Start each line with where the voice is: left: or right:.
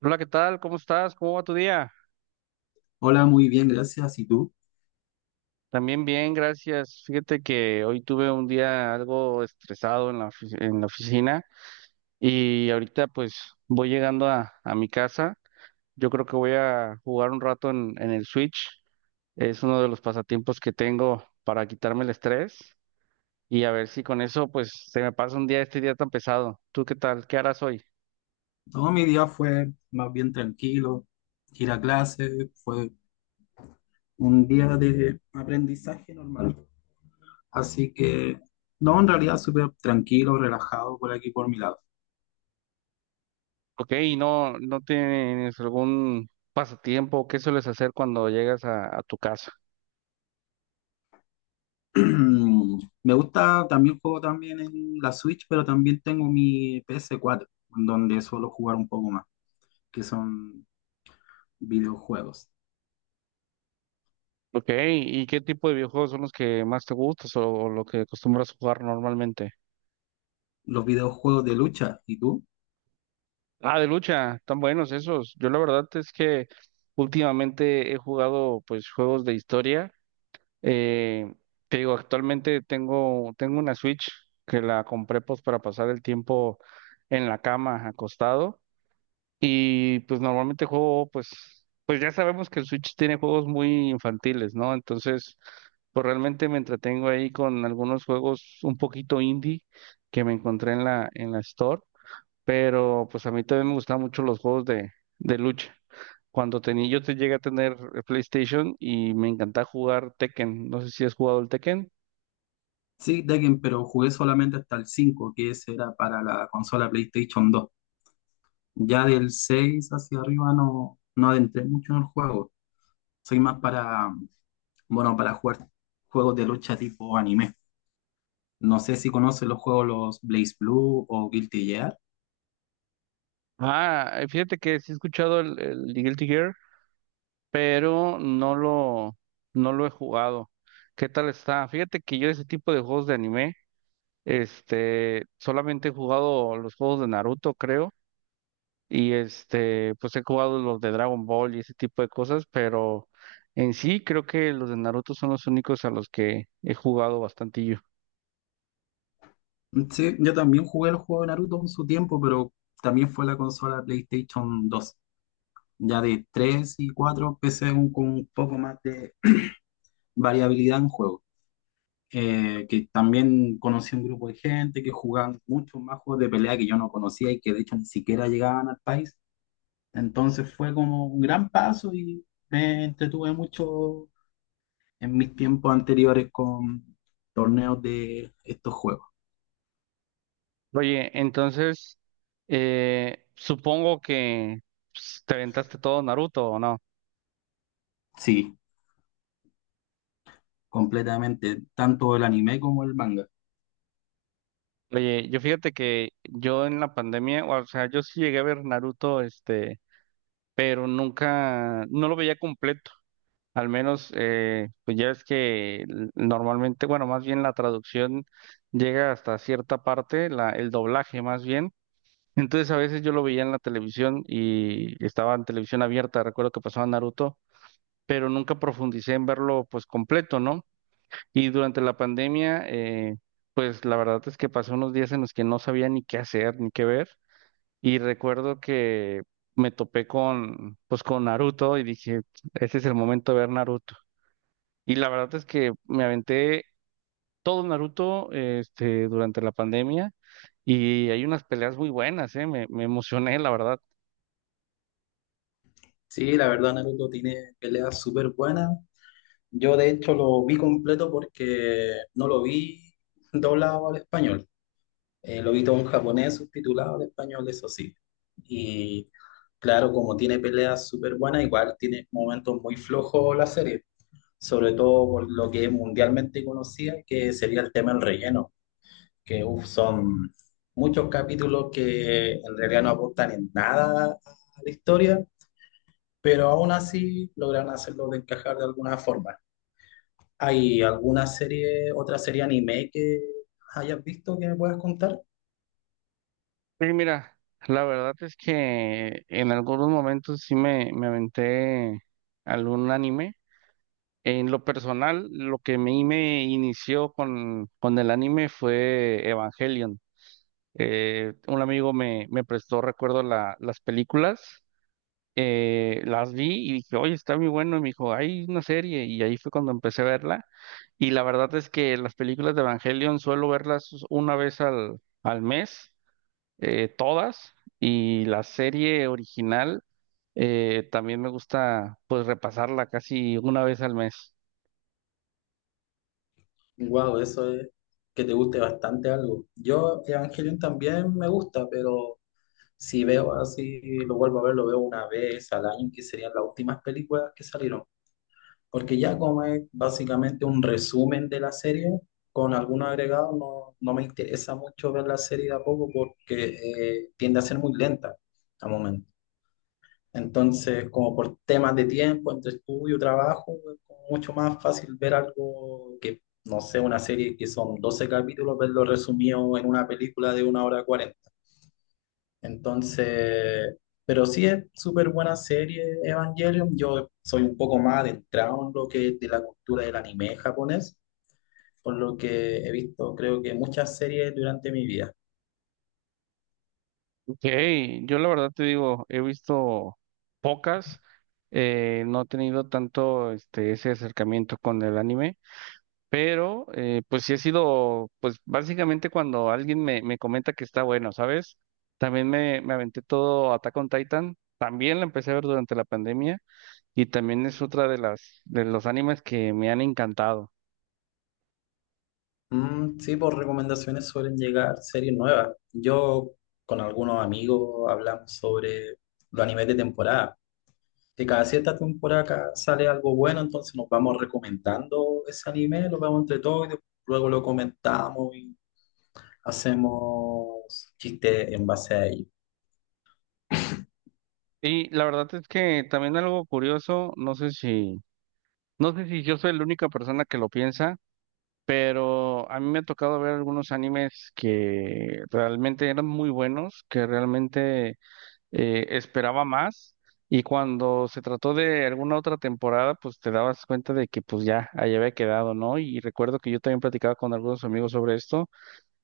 right: Hola, ¿qué tal? ¿Cómo estás? ¿Cómo va tu día?
left: Hola, muy bien, gracias. ¿Y tú?
right: También bien, gracias. Fíjate que hoy tuve un día algo estresado en la en la oficina y ahorita pues voy llegando a mi casa. Yo creo que voy a jugar un rato en el Switch. Es uno de los pasatiempos que tengo para quitarme el estrés y a ver si con eso pues se me pasa un día este día tan pesado. ¿Tú qué tal? ¿Qué harás hoy?
left: Todo mi día fue más bien tranquilo. Ir a clase fue un día de aprendizaje normal. Así que, no, en realidad súper tranquilo, relajado por aquí por mi lado.
right: Ok, ¿y no tienes algún pasatiempo? ¿Qué sueles hacer cuando llegas a tu casa?
left: Me gusta, también juego también en la Switch, pero también tengo mi PS4, en donde suelo jugar un poco más, que son videojuegos.
right: Ok, ¿y qué tipo de videojuegos son los que más te gustas o lo que acostumbras jugar normalmente?
left: Los videojuegos de lucha, ¿y tú?
right: Ah, de lucha, tan buenos esos. Yo la verdad es que últimamente he jugado pues juegos de historia. Eh, Te digo, actualmente tengo una Switch que la compré pues para pasar el tiempo en la cama acostado. Y pues normalmente juego, pues ya sabemos que el Switch tiene juegos muy infantiles, ¿no? Entonces, pues realmente me entretengo ahí con algunos juegos un poquito indie que me encontré en la Store, pero pues a mí también me gustaban mucho los juegos de lucha. Cuando tenía, yo te llegué a tener el PlayStation y me encantaba jugar Tekken. No sé si has jugado el Tekken.
left: Sí, Tekken, pero jugué solamente hasta el 5 que ese era para la consola PlayStation dos. Ya del 6 hacia arriba no, no adentré mucho en el juego. Soy más para, bueno, para jugar juegos de lucha tipo anime. No sé si conocen los juegos los Blaze Blue o Guilty Gear.
right: Ah, fíjate que sí he escuchado el Guilty Gear, pero no lo he jugado. ¿Qué tal está? Fíjate que yo ese tipo de juegos de anime, solamente he jugado los juegos de Naruto, creo, y pues he jugado los de Dragon Ball y ese tipo de cosas, pero en sí creo que los de Naruto son los únicos a los que he jugado bastantillo.
left: Sí, yo también jugué los juegos de Naruto en su tiempo, pero también fue la consola PlayStation dos. Ya de 3 y 4 empecé con un poco más de variabilidad en juegos. Que también conocí un grupo de gente que jugaban muchos más juegos de pelea que yo no conocía y que de hecho ni siquiera llegaban al país. Entonces fue como un gran paso y me entretuve mucho en mis tiempos anteriores con torneos de estos juegos.
right: Oye, entonces, supongo que pues, te aventaste todo Naruto, ¿o no?
left: Sí, completamente, tanto el anime como el manga.
right: Oye, yo fíjate que yo en la pandemia, o sea, yo sí llegué a ver Naruto, pero nunca, no lo veía completo. Al menos, pues ya es que normalmente, bueno, más bien la traducción llega hasta cierta parte, el doblaje más bien. Entonces a veces yo lo veía en la televisión y estaba en televisión abierta, recuerdo que pasaba Naruto, pero nunca profundicé en verlo pues completo, ¿no? Y durante la pandemia, pues la verdad es que pasé unos días en los que no sabía ni qué hacer, ni qué ver. Y recuerdo que me topé pues con Naruto y dije, ese es el momento de ver Naruto. Y la verdad es que me aventé todo Naruto, durante la pandemia y hay unas peleas muy buenas, me emocioné, la verdad.
left: Sí, la verdad Naruto tiene peleas súper buenas. Yo de hecho lo vi completo porque no lo vi doblado al español. Lo vi todo en japonés subtitulado al español, eso sí. Y claro, como tiene peleas súper buenas, igual tiene momentos muy flojos la serie, sobre todo por lo que es mundialmente conocida, que sería el tema del relleno, que uf, son muchos capítulos que en realidad no aportan en nada a la historia, pero aún así logran hacerlo de encajar de alguna forma. ¿Hay alguna serie, otra serie anime que hayas visto que me puedas contar?
right: Sí, mira, la verdad es que en algunos momentos sí me aventé algún anime. En lo personal, lo que a mí me inició con el anime fue Evangelion. Un amigo me prestó, recuerdo, las películas, las vi y dije, oye, está muy bueno, y me dijo, hay una serie, y ahí fue cuando empecé a verla. Y la verdad es que las películas de Evangelion suelo verlas una vez al mes, todas, y la serie original también me gusta pues repasarla casi una vez al mes.
left: Wow, eso es que te guste bastante algo. Yo, Evangelion también me gusta, pero si veo así, lo vuelvo a ver, lo veo una vez al año, que serían las últimas películas que salieron. Porque ya como es básicamente un resumen de la serie, con algún agregado, no, no me interesa mucho ver la serie de a poco porque tiende a ser muy lenta al momento. Entonces, como por temas de tiempo, entre estudio, trabajo, es como mucho más fácil ver algo que, no sé, una serie que son 12 capítulos, verlo resumido en una película de una hora cuarenta. Entonces, pero sí es súper buena serie Evangelion. Yo soy un poco más adentrado en lo que es de la cultura del anime japonés, por lo que he visto creo que muchas series durante mi vida.
right: Hey, yo la verdad te digo, he visto pocas, no he tenido tanto ese acercamiento con el anime, pero pues sí ha sido, pues básicamente cuando alguien me comenta que está bueno, ¿sabes? También me aventé todo Attack on Titan, también la empecé a ver durante la pandemia y también es otra de de los animes que me han encantado.
left: Mm, sí, por recomendaciones suelen llegar series nuevas. Yo con algunos amigos hablamos sobre los animes de temporada. Que cada cierta temporada acá sale algo bueno, entonces nos vamos recomendando ese anime, lo vemos entre todos y después luego lo comentamos, hacemos chistes en base a ello.
right: Y la verdad es que también algo curioso, no sé si yo soy la única persona que lo piensa. Pero a mí me ha tocado ver algunos animes que realmente eran muy buenos, que realmente esperaba más. Y cuando se trató de alguna otra temporada, pues te dabas cuenta de que pues ya ahí había quedado, ¿no? Y recuerdo que yo también platicaba con algunos amigos sobre esto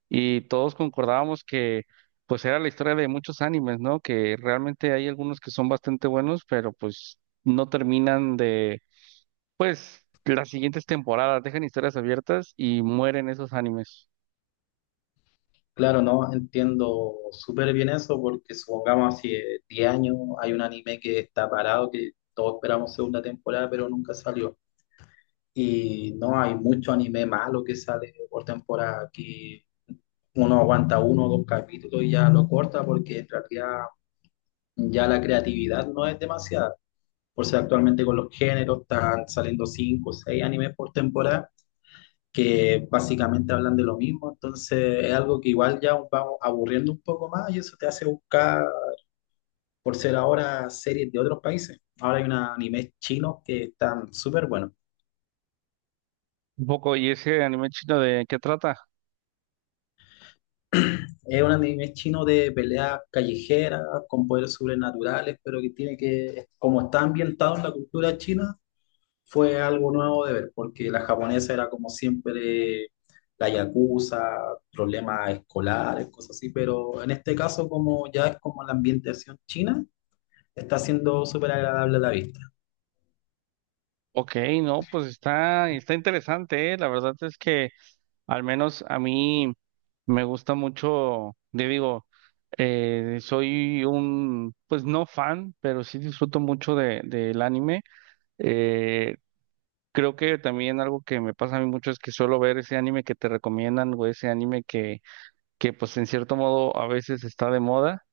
right: y todos concordábamos que pues era la historia de muchos animes, ¿no? Que realmente hay algunos que son bastante buenos, pero pues no terminan de las siguientes temporadas, dejan historias abiertas y mueren esos animes.
left: Claro, no entiendo súper bien eso porque supongamos hace 10 años hay un anime que está parado, que todos esperamos segunda temporada, pero nunca salió. Y no hay mucho anime malo que sale por temporada, que uno aguanta uno o dos capítulos y ya lo corta porque en realidad ya la creatividad no es demasiada. Por si actualmente con los géneros están saliendo cinco o seis animes por temporada que básicamente hablan de lo mismo, entonces es algo que igual ya vamos aburriendo un poco más y eso te hace buscar, por ser ahora, series de otros países. Ahora hay un anime chino que están súper buenos.
right: Un poco, ¿y ese anime chino de qué trata?
left: Es un anime chino de peleas callejeras con poderes sobrenaturales, pero que tiene que, como está ambientado en la cultura china, fue algo nuevo de ver, porque la japonesa era como siempre la yakuza, problemas escolares, cosas así, pero en este caso como ya es como la ambientación china, está siendo súper agradable a la vista.
right: Ok, no, pues está interesante, ¿eh? La verdad es que al menos a mí me gusta mucho, te digo, soy pues no fan, pero sí disfruto mucho del anime. Eh, creo que también algo que me pasa a mí mucho es que suelo ver ese anime que te recomiendan o ese anime que pues en cierto modo a veces está de moda.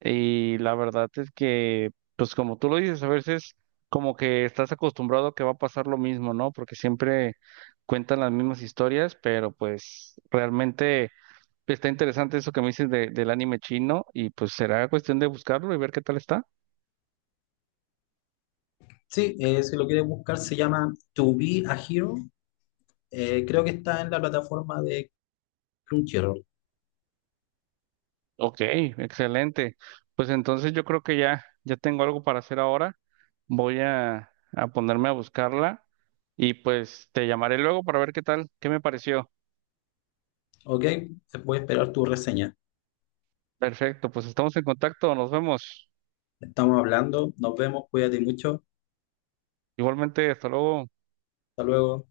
right: Y la verdad es que, pues como tú lo dices, a veces como que estás acostumbrado a que va a pasar lo mismo, ¿no? Porque siempre cuentan las mismas historias, pero pues realmente está interesante eso que me dices del anime chino y pues será cuestión de buscarlo y ver qué tal está.
left: Sí, si lo quieres buscar se llama To Be a Hero. Creo que está en la plataforma de Crunchyroll,
right: Ok, excelente. Pues entonces yo creo que ya tengo algo para hacer ahora. Voy a ponerme a buscarla y pues te llamaré luego para ver qué tal, qué me pareció.
left: ¿ok? Te voy a esperar tu reseña.
right: Perfecto, pues estamos en contacto, nos vemos.
left: Estamos hablando, nos vemos, cuídate mucho,
right: Igualmente, hasta luego.
left: hasta luego.